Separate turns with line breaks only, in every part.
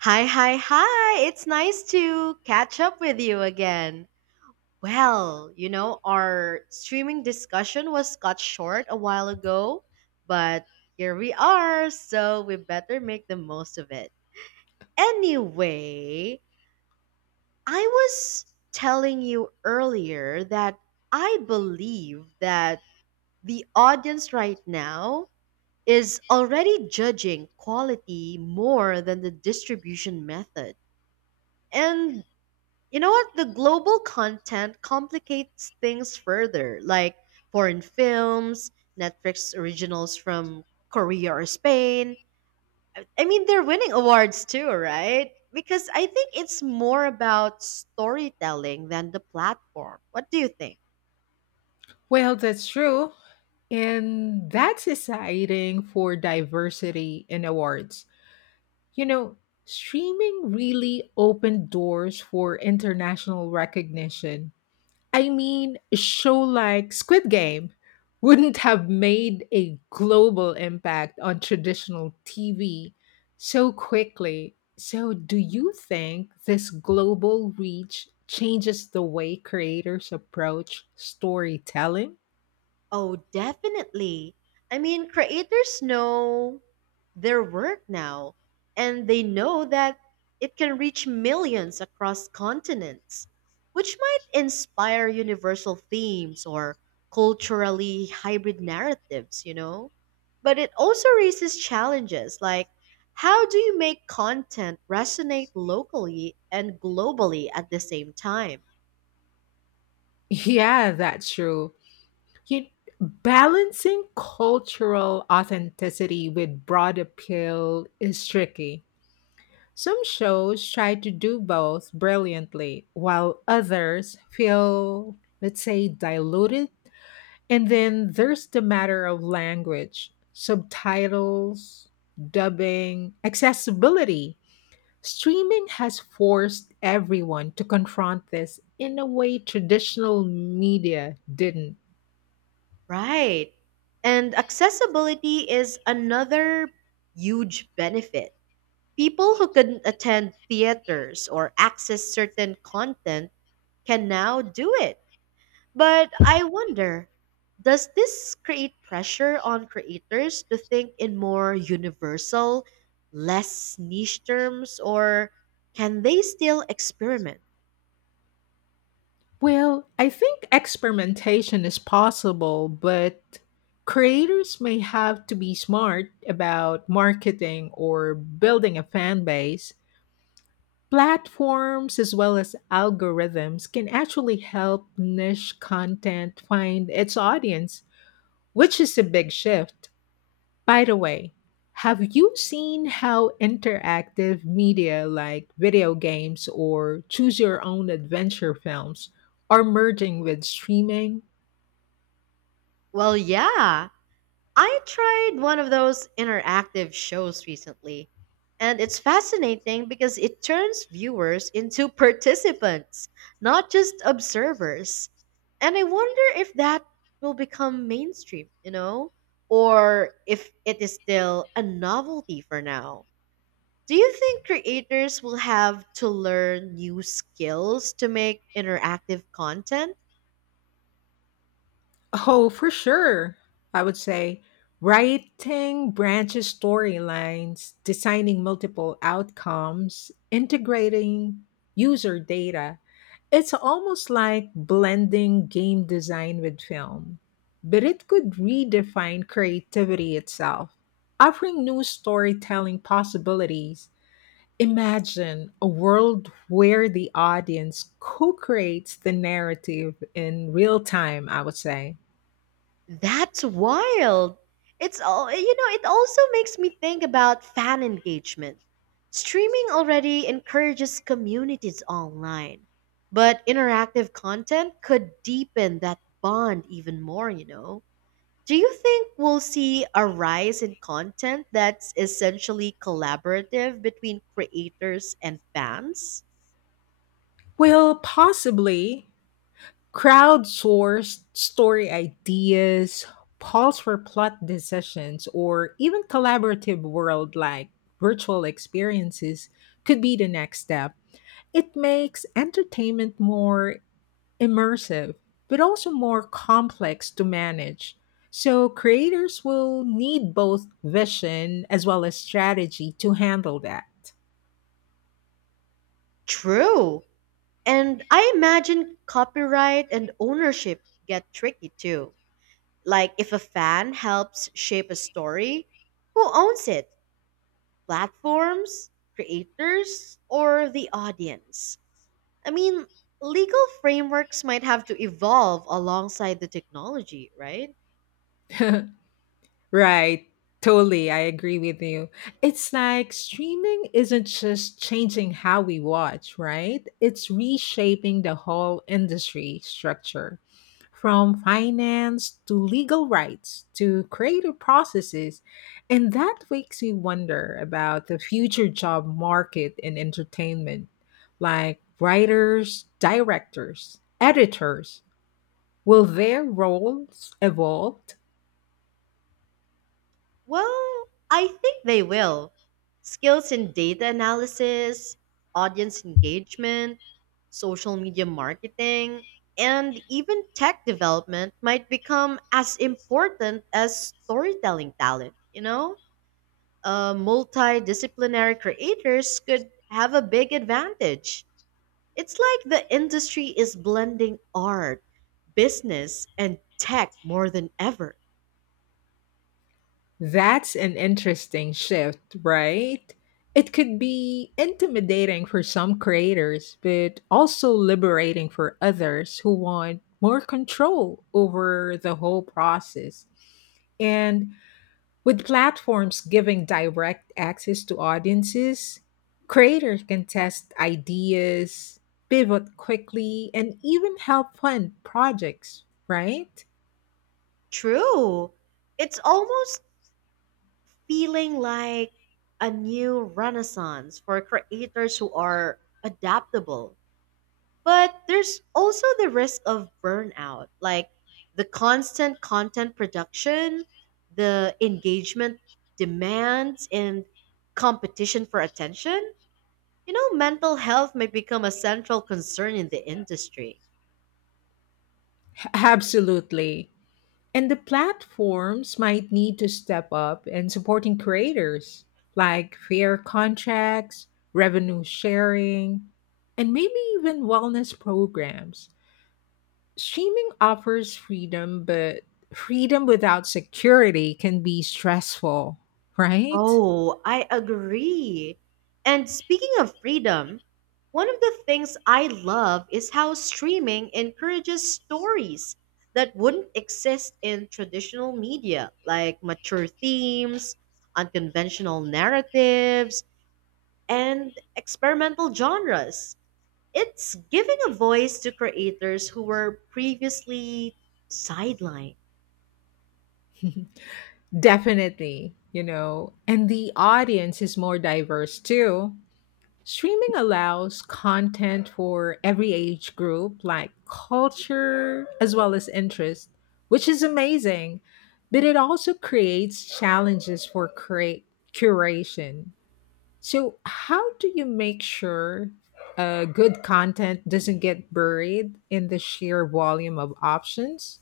Hi, hi, hi. It's nice to catch up with you again. Our streaming discussion was cut short a while ago, but here we are, so we better make the most of it. Anyway, I was telling you earlier that I believe that the audience right now is already judging quality more than the distribution method. And You know what? The global content complicates things further, like foreign films, Netflix originals from Korea or Spain. I mean, they're winning awards too, right? Because I think it's more about storytelling than the platform. What do you think?
Well, that's true. And that's exciting for diversity in awards. You know, streaming really opened doors for international recognition. I mean, a show like Squid Game wouldn't have made a global impact on traditional TV so quickly. So, do you think this global reach changes the way creators approach storytelling?
Oh, definitely. I mean, creators know their work now, and they know that it can reach millions across continents, which might inspire universal themes or culturally hybrid narratives. But it also raises challenges like how do you make content resonate locally and globally at the same time?
Yeah, that's true. You Balancing cultural authenticity with broad appeal is tricky. Some shows try to do both brilliantly, while others feel, let's say, diluted. And then there's the matter of language, subtitles, dubbing, accessibility. Streaming has forced everyone to confront this in a way traditional media didn't.
Right. And accessibility is another huge benefit. People who couldn't attend theaters or access certain content can now do it. But I wonder, does this create pressure on creators to think in more universal, less niche terms, or can they still experiment?
Well, I think experimentation is possible, but creators may have to be smart about marketing or building a fan base. Platforms as well as algorithms can actually help niche content find its audience, which is a big shift. By the way, have you seen how interactive media like video games or choose your own adventure films are merging with streaming?
Well, yeah, I tried one of those interactive shows recently, and it's fascinating because it turns viewers into participants, not just observers. And I wonder if that will become mainstream, or if it is still a novelty for now. Do you think creators will have to learn new skills to make interactive content?
Oh, for sure. I would say writing branches storylines, designing multiple outcomes, integrating user data, it's almost like blending game design with film, but it could redefine creativity itself, offering new storytelling possibilities. Imagine a world where the audience co creates the narrative in real time, I would say.
That's wild. It's all, you know, It also makes me think about fan engagement. Streaming already encourages communities online, but interactive content could deepen that bond even more. Do you think we'll see a rise in content that's essentially collaborative between creators and fans?
Well, possibly. Crowdsourced story ideas, polls for plot decisions, or even collaborative world like virtual experiences could be the next step. It makes entertainment more immersive, but also more complex to manage. So, creators will need both vision as well as strategy to handle that.
True. And I imagine copyright and ownership get tricky too. Like, if a fan helps shape a story, who owns it? Platforms, creators, or the audience? I mean, legal frameworks might have to evolve alongside the technology, right?
Right. Totally. I agree with you. It's like streaming isn't just changing how we watch, right? It's reshaping the whole industry structure from finance to legal rights to creative processes. And that makes me wonder about the future job market in entertainment, like writers, directors, editors. Will their roles evolve?
Well, I think they will. Skills in data analysis, audience engagement, social media marketing, and even tech development might become as important as storytelling talent. Multidisciplinary creators could have a big advantage. It's like the industry is blending art, business, and tech more than ever.
That's an interesting shift, right? It could be intimidating for some creators, but also liberating for others who want more control over the whole process. And with platforms giving direct access to audiences, creators can test ideas, pivot quickly, and even help fund projects, right?
True. It's almost feeling like a new renaissance for creators who are adaptable. But there's also the risk of burnout, like the constant content production, the engagement demands, and competition for attention. You know, mental health may become a central concern in the industry.
Absolutely. And the platforms might need to step up in supporting creators, like fair contracts, revenue sharing, and maybe even wellness programs. Streaming offers freedom, but freedom without security can be stressful, right?
Oh, I agree. And speaking of freedom, one of the things I love is how streaming encourages stories that wouldn't exist in traditional media, like mature themes, unconventional narratives, and experimental genres. It's giving a voice to creators who were previously sidelined.
Definitely, you know. And the audience is more diverse too. Streaming allows content for every age group, like culture as well as interest, which is amazing. But it also creates challenges for create curation. So, how do you make sure good content doesn't get buried in the sheer volume of options?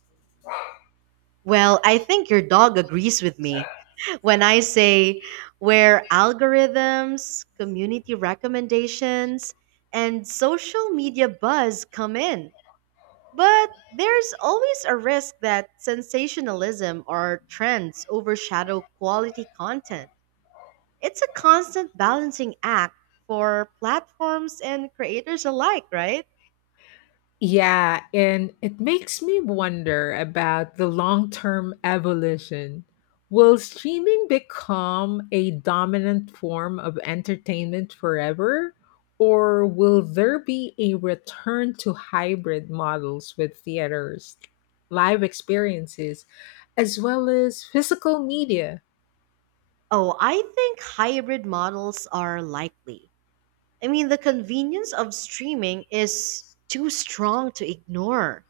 Well, I think your dog agrees with me when I say where algorithms, community recommendations, and social media buzz come in. But there's always a risk that sensationalism or trends overshadow quality content. It's a constant balancing act for platforms and creators alike, right?
Yeah, and it makes me wonder about the long term evolution. Will streaming become a dominant form of entertainment forever? Or will there be a return to hybrid models with theaters, live experiences, as well as physical media?
Oh, I think hybrid models are likely. I mean, the convenience of streaming is too strong to ignore,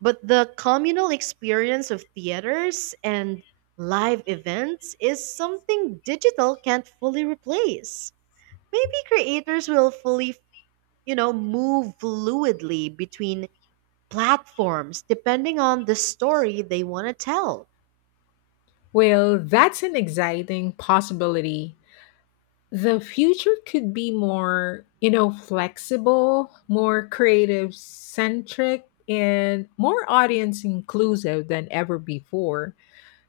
but the communal experience of theaters and live events is something digital can't fully replace. Maybe creators will move fluidly between platforms depending on the story they want to tell.
Well, that's an exciting possibility. The future could be more, you know, flexible, more creative centric, and more audience inclusive than ever before.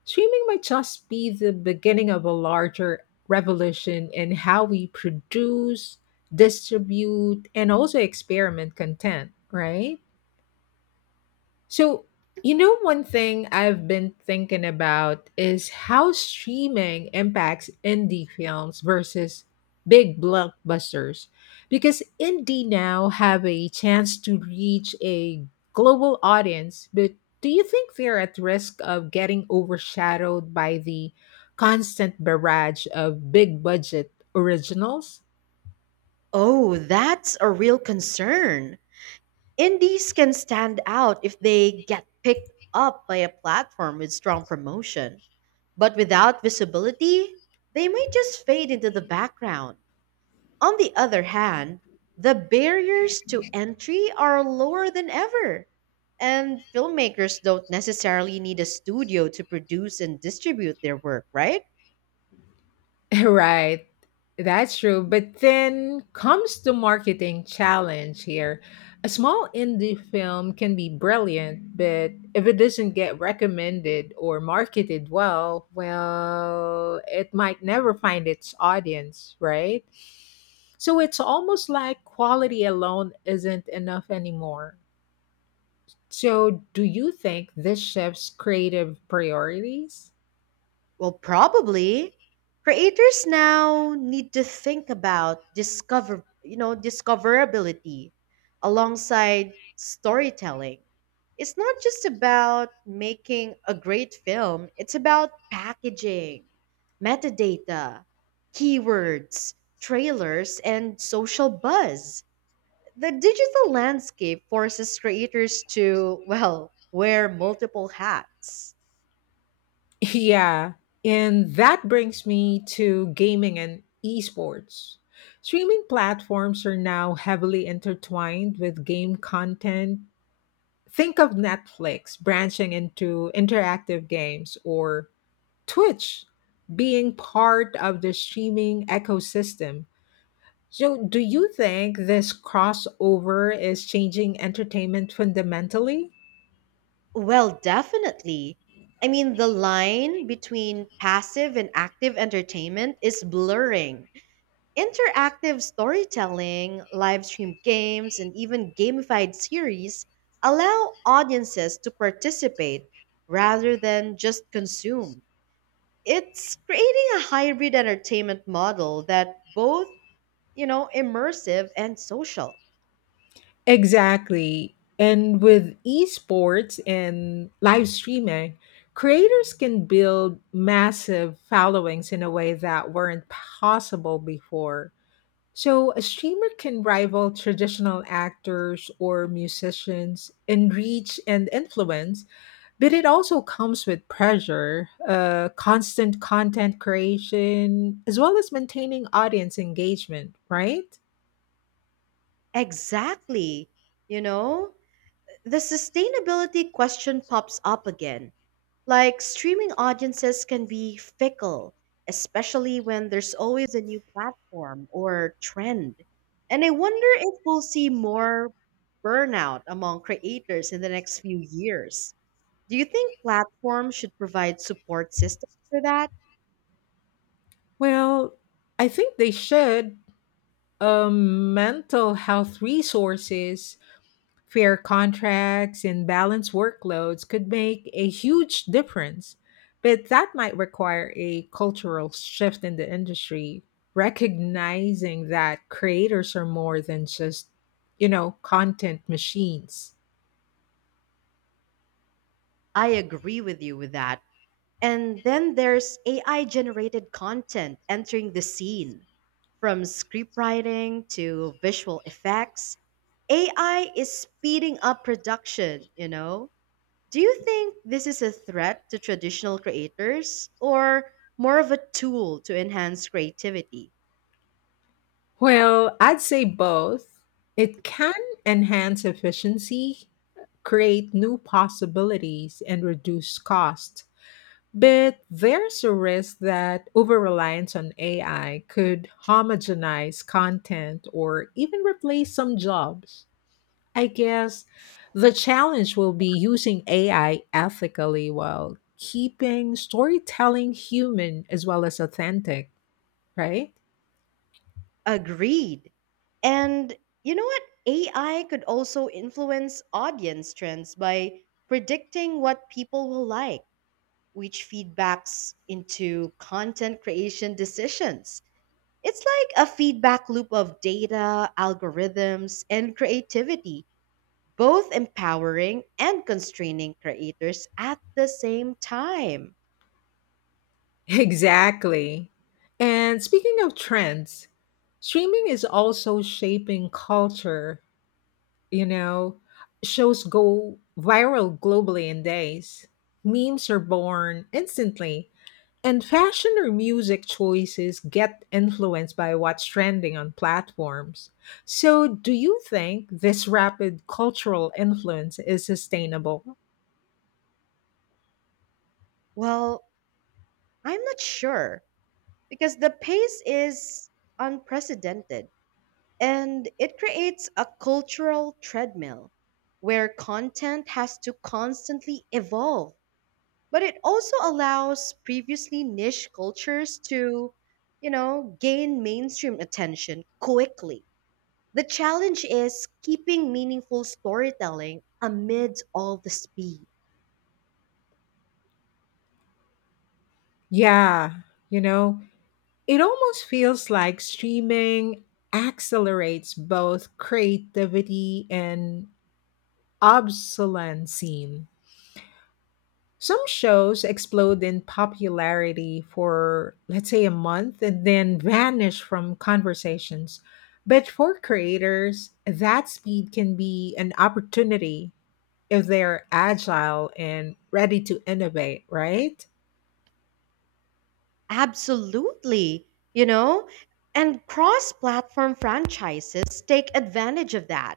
Streaming might just be the beginning of a larger revolution in how we produce, distribute, and also experiment content, right? So, you know, one thing I've been thinking about is how streaming impacts indie films versus big blockbusters. Because indie now have a chance to reach a global audience, but do you think they're at risk of getting overshadowed by the constant barrage of big budget originals?
Oh, that's a real concern. Indies can stand out if they get picked up by a platform with strong promotion, but without visibility, they might just fade into the background. On the other hand, the barriers to entry are lower than ever, and filmmakers don't necessarily need a studio to produce and distribute their work, right?
Right. That's true. But then comes the marketing challenge here. A small indie film can be brilliant, but if it doesn't get recommended or marketed well, well, it might never find its audience, right? So it's almost like quality alone isn't enough anymore. So, do you think this shifts creative priorities?
Well, probably. Creators now need to think about discoverability alongside storytelling. It's not just about making a great film, it's about packaging, metadata, keywords, trailers, and social buzz. The digital landscape forces creators to, well, wear multiple hats.
Yeah, and that brings me to gaming and esports. Streaming platforms are now heavily intertwined with game content. Think of Netflix branching into interactive games or Twitch being part of the streaming ecosystem. So, do you think this crossover is changing entertainment fundamentally?
Well, definitely. I mean, the line between passive and active entertainment is blurring. Interactive storytelling, live stream games, and even gamified series allow audiences to participate rather than just consume. It's creating a hybrid entertainment model that both immersive and social.
Exactly. And with esports and live streaming, creators can build massive followings in a way that weren't possible before. So, a streamer can rival traditional actors or musicians in reach and influence, but it also comes with pressure, constant content creation, as well as maintaining audience engagement, right?
Exactly. You know, the sustainability question pops up again. Like, streaming audiences can be fickle, especially when there's always a new platform or trend. And I wonder if we'll see more burnout among creators in the next few years. Do you think platforms should provide support systems for that?
Well, I think they should mental health resources, fair contracts, and balanced workloads could make a huge difference. But that might require a cultural shift in the industry, recognizing that creators are more than just, you know, content machines.
I agree with you with that. And then there's AI generated content entering the scene. From scriptwriting to visual effects, AI is speeding up production, you know? Do you think this is a threat to traditional creators or more of a tool to enhance creativity?
Well, I'd say both. It can enhance efficiency, create new possibilities, and reduce costs. But there's a risk that over reliance on AI could homogenize content or even replace some jobs. I guess the challenge will be using AI ethically while keeping storytelling human as well as authentic, right?
Agreed. And you know what? AI could also influence audience trends by predicting what people will like, which feedbacks into content creation decisions. It's like a feedback loop of data, algorithms, and creativity, both empowering and constraining creators at the same time.
Exactly. And speaking of trends, streaming is also shaping culture. You know, shows go viral globally in days. Memes are born instantly, and fashion or music choices get influenced by what's trending on platforms. So, do you think this rapid cultural influence is sustainable?
Well, I'm not sure because the pace is unprecedented and it creates a cultural treadmill where content has to constantly evolve, but it also allows previously niche cultures to gain mainstream attention quickly. The challenge is keeping meaningful storytelling amid all the speed.
Yeah, you know, it almost feels like streaming accelerates both creativity and obsolescence. Some shows explode in popularity for, let's say, a month and then vanish from conversations. But for creators, that speed can be an opportunity if they're agile and ready to innovate, right?
Absolutely, you know, and cross platform franchises take advantage of that.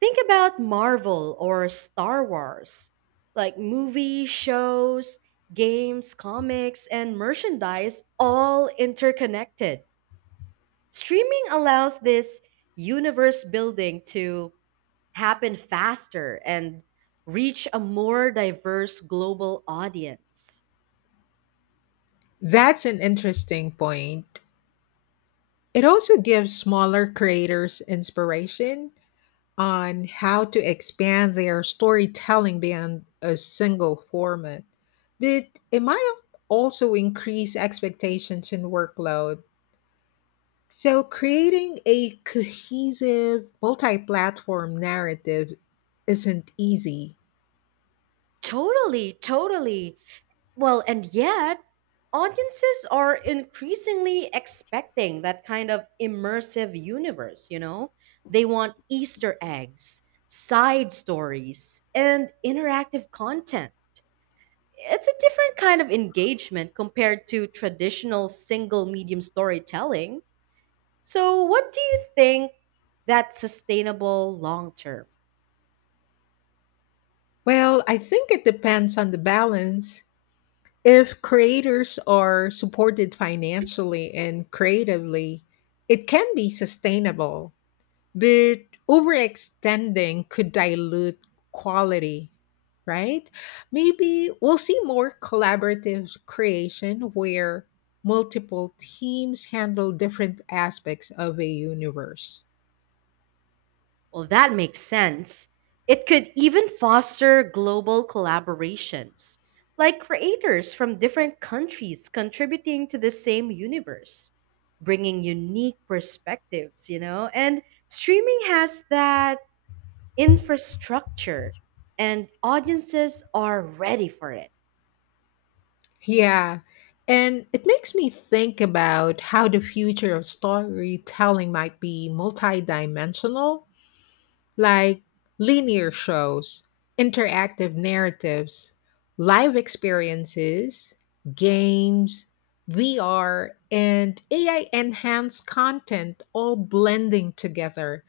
Think about Marvel or Star Wars, like movies, shows, games, comics, and merchandise all interconnected. Streaming allows this universe building to happen faster and reach a more diverse global audience.
That's an interesting point. It also gives smaller creators inspiration on how to expand their storytelling beyond a single format. But it might also increase expectations and workload. So, creating a cohesive, multi platform narrative isn't easy.
Totally. Well, and yet, audiences are increasingly expecting that kind of immersive universe, you know? They want Easter eggs, side stories, and interactive content. It's a different kind of engagement compared to traditional single medium storytelling. So, what do you think, that's sustainable long term?
Well, I think it depends on the balance. If creators are supported financially and creatively, it can be sustainable, but overextending could dilute quality, right? Maybe we'll see more collaborative creation where multiple teams handle different aspects of a universe.
Well, that makes sense. It could even foster global collaborations, like creators from different countries contributing to the same universe, bringing unique perspectives, you know? And streaming has that infrastructure and audiences are ready for it.
Yeah, and it makes me think about how the future of storytelling might be multidimensional, like linear shows, interactive narratives, live experiences, games, VR, and AI enhanced content all blending together.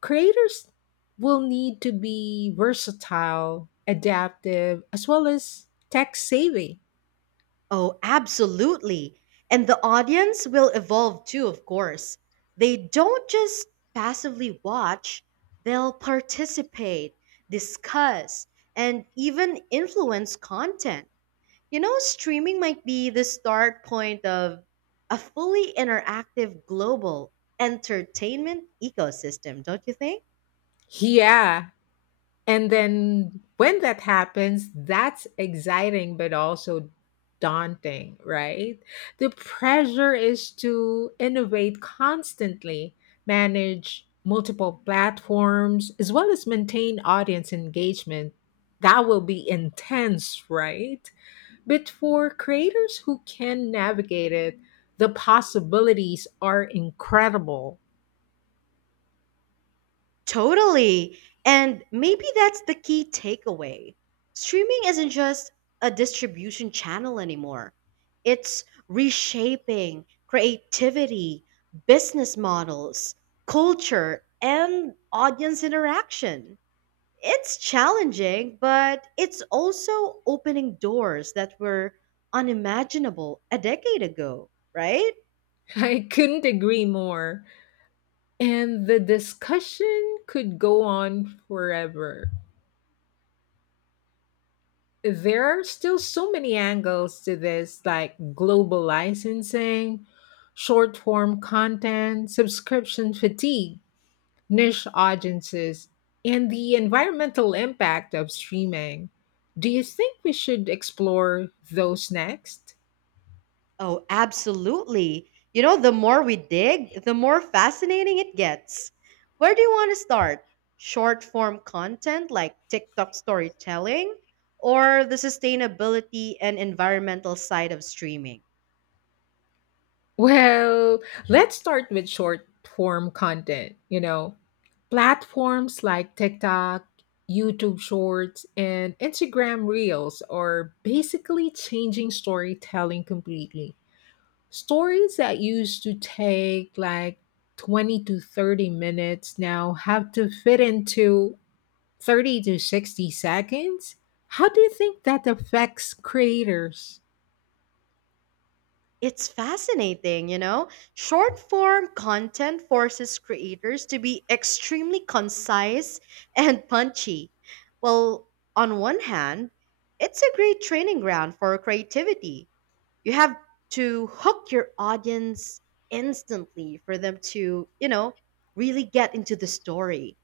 Creators will need to be versatile, adaptive, as well as tech savvy.
Oh, absolutely. And the audience will evolve too, of course. They don't just passively watch, they'll participate, discuss, and even influence content. You know, streaming might be the start point of a fully interactive global entertainment ecosystem, don't you think?
Yeah, and then when that happens, that's exciting, but also daunting, right? The pressure is to innovate constantly, manage multiple platforms, as well as maintain audience engagement. That will be intense, right? But for creators who can navigate it, the possibilities are incredible.
Totally. And maybe that's the key takeaway. Streaming isn't just a distribution channel anymore, it's reshaping creativity, business models, culture, and audience interaction. It's challenging, but it's also opening doors that were unimaginable a decade ago, right?
I couldn't agree more. And the discussion could go on forever. There are still so many angles to this, like global licensing, short form content, subscription fatigue, niche audiences, and the environmental impact of streaming. Do you think we should explore those next?
Oh, absolutely. You know, the more we dig, the more fascinating it gets. Where do you want to start? Short form content like TikTok storytelling or the sustainability and environmental side of streaming?
Well, let's start with short form content. You know, platforms like TikTok, YouTube Shorts, and Instagram Reels are basically changing storytelling completely. Stories that used to take like 20 to 30 minutes now have to fit into 30 to 60 seconds. How do you think that affects creators?
It's fascinating, you know? Short form content forces creators to be extremely concise and punchy. Well, on one hand, it's a great training ground for creativity. You have to hook your audience instantly for them to really get into the story.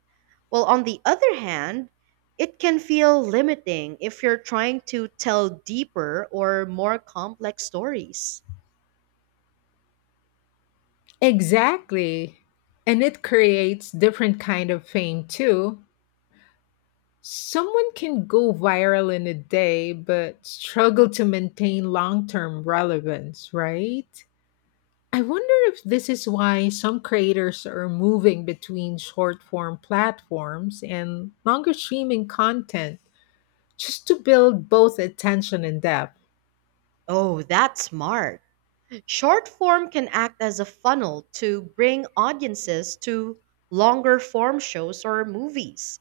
Well, on the other hand, it can feel limiting if you're trying to tell deeper or more complex stories.
Exactly. And it creates different kind of fame too. Someone can go viral in a day but struggle to maintain long-term relevance, right? I wonder if this is why some creators are moving between short-form platforms and longer streaming content just to build both attention and depth.
Oh, that's smart. Short form can act as a funnel to bring audiences to longer form shows or movies.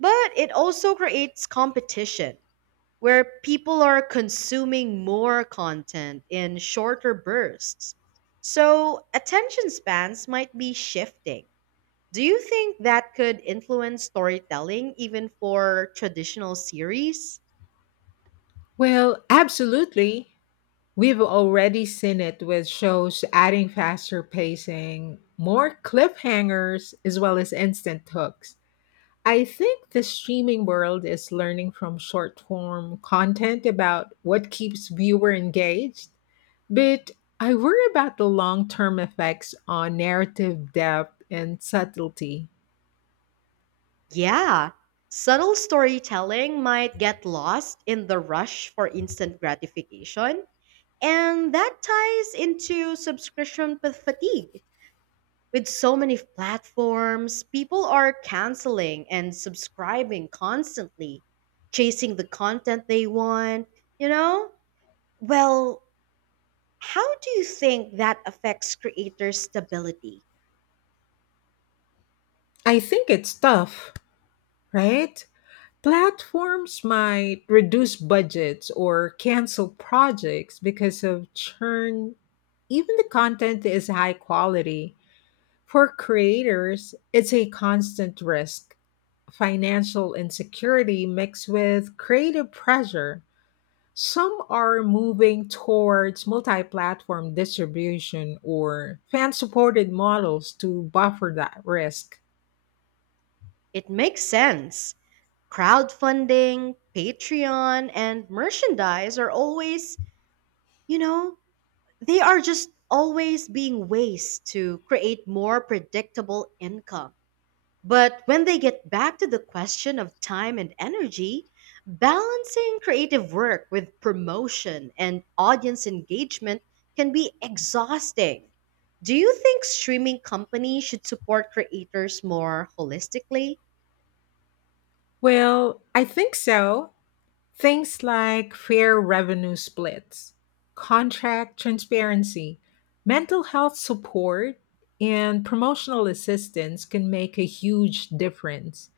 But it also creates competition where people are consuming more content in shorter bursts. So, attention spans might be shifting. Do you think that could influence storytelling even for traditional series?
Well, absolutely. We've already seen it with shows adding faster pacing, more cliffhangers, as well as instant hooks. I think the streaming world is learning from short form content about what keeps viewer engaged, but I worry about the long term effects on narrative depth and subtlety.
Yeah, subtle storytelling might get lost in the rush for instant gratification. And that ties into fatigue. With so many platforms, people are canceling and subscribing constantly, chasing the content they want, you know? Well, how do you think that affects creator stability?
I think it's tough, right? Platforms might reduce budgets or cancel projects because of churn. Even the content is high quality. For creators, it's a constant risk. Financial insecurity mixed with creative pressure. Some are moving towards multi platform distribution or fan supported models to buffer that risk.
It makes sense. Crowdfunding, Patreon, and merchandise are you know, they are just always being ways to create more predictable income. But when they get back to the question of time and energy, balancing creative work with promotion and audience engagement can be exhausting. Do you think streaming companies should support creators more holistically?
Well, I think so. Things like fair revenue splits, contract transparency, mental health support, and promotional assistance can make a huge difference.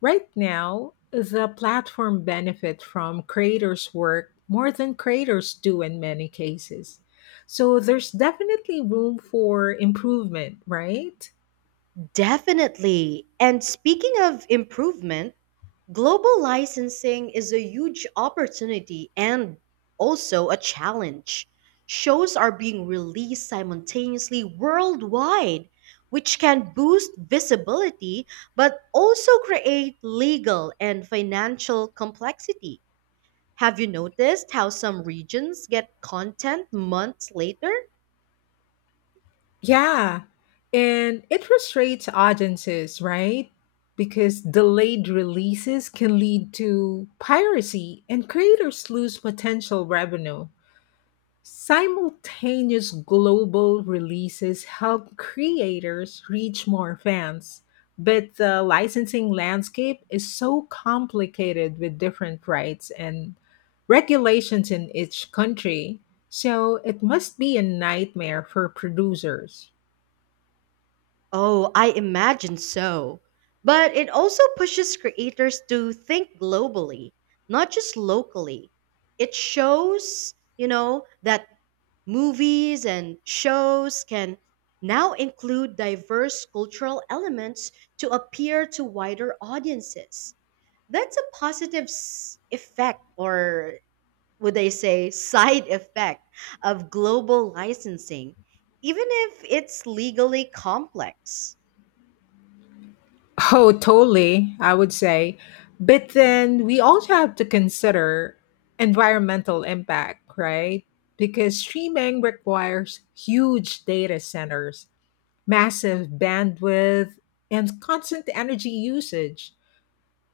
Right now, the platform benefit from creators' work more than creators do in many cases. So there's definitely room for improvement, right?
Definitely. And speaking of improvement, global licensing is a huge opportunity and also a challenge. Shows are being released simultaneously worldwide, which can boost visibility but also create legal and financial complexity. Have you noticed how some regions get content months later?
Yeah. And it frustrates audiences, right? Because delayed releases can lead to piracy and creators lose potential revenue. Simultaneous global releases help creators reach more fans, but the licensing landscape is so complicated with different rights and regulations in each country, so it must be a nightmare for producers.
Oh, I imagine so. But it also pushes creators to think globally, not just locally. It that movies and shows can now include diverse cultural elements to appeal to wider audiences. That's a positive effect, or would I say side effect, of global licensing, even if it's legally complex.
Oh, totally, I would say. But then we also have to consider environmental impact, right? Because streaming requires huge data centers, massive bandwidth, and constant energy usage.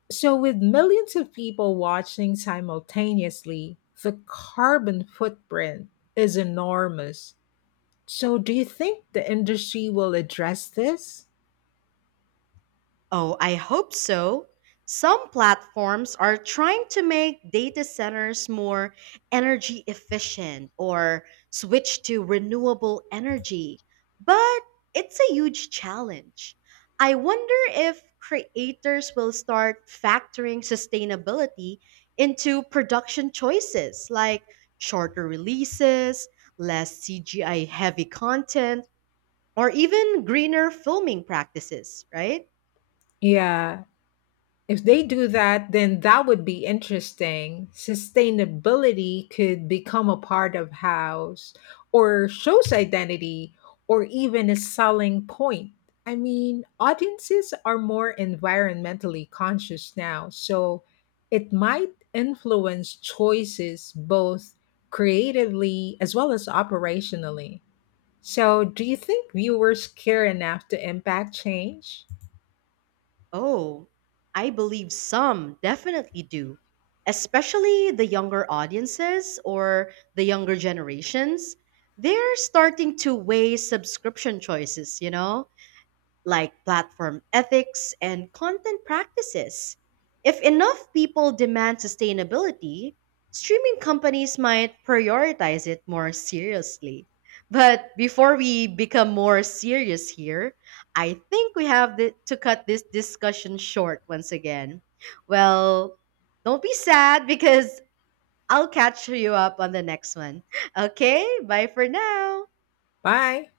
So, with millions of people watching simultaneously, the carbon footprint is enormous. So, do you think the industry will address this?
Oh, I hope so. Some platforms are trying to make data centers more energy efficient or switch to renewable energy, but it's a huge challenge. I wonder if creators will start factoring sustainability into production choices like shorter releases, less CGI heavy content, or even greener filming practices, right?
Yeah, if they do that, then that would be interesting. Sustainability could become a part of house or show's identity or even a selling point. I mean, audiences are more environmentally conscious now, so it might influence choices both creatively as well as operationally. So, do you think viewers care enough to impact change?
Oh, I believe some definitely do, especially the younger audiences or the younger generations. They're starting to weigh subscription choices, like platform ethics and content practices. If enough people demand sustainability, streaming companies might prioritize it more seriously. But before we become more serious here, I think we have to cut this discussion short once again. Well, don't be sad because I'll catch you up on the next one. Okay, bye for now.
Bye.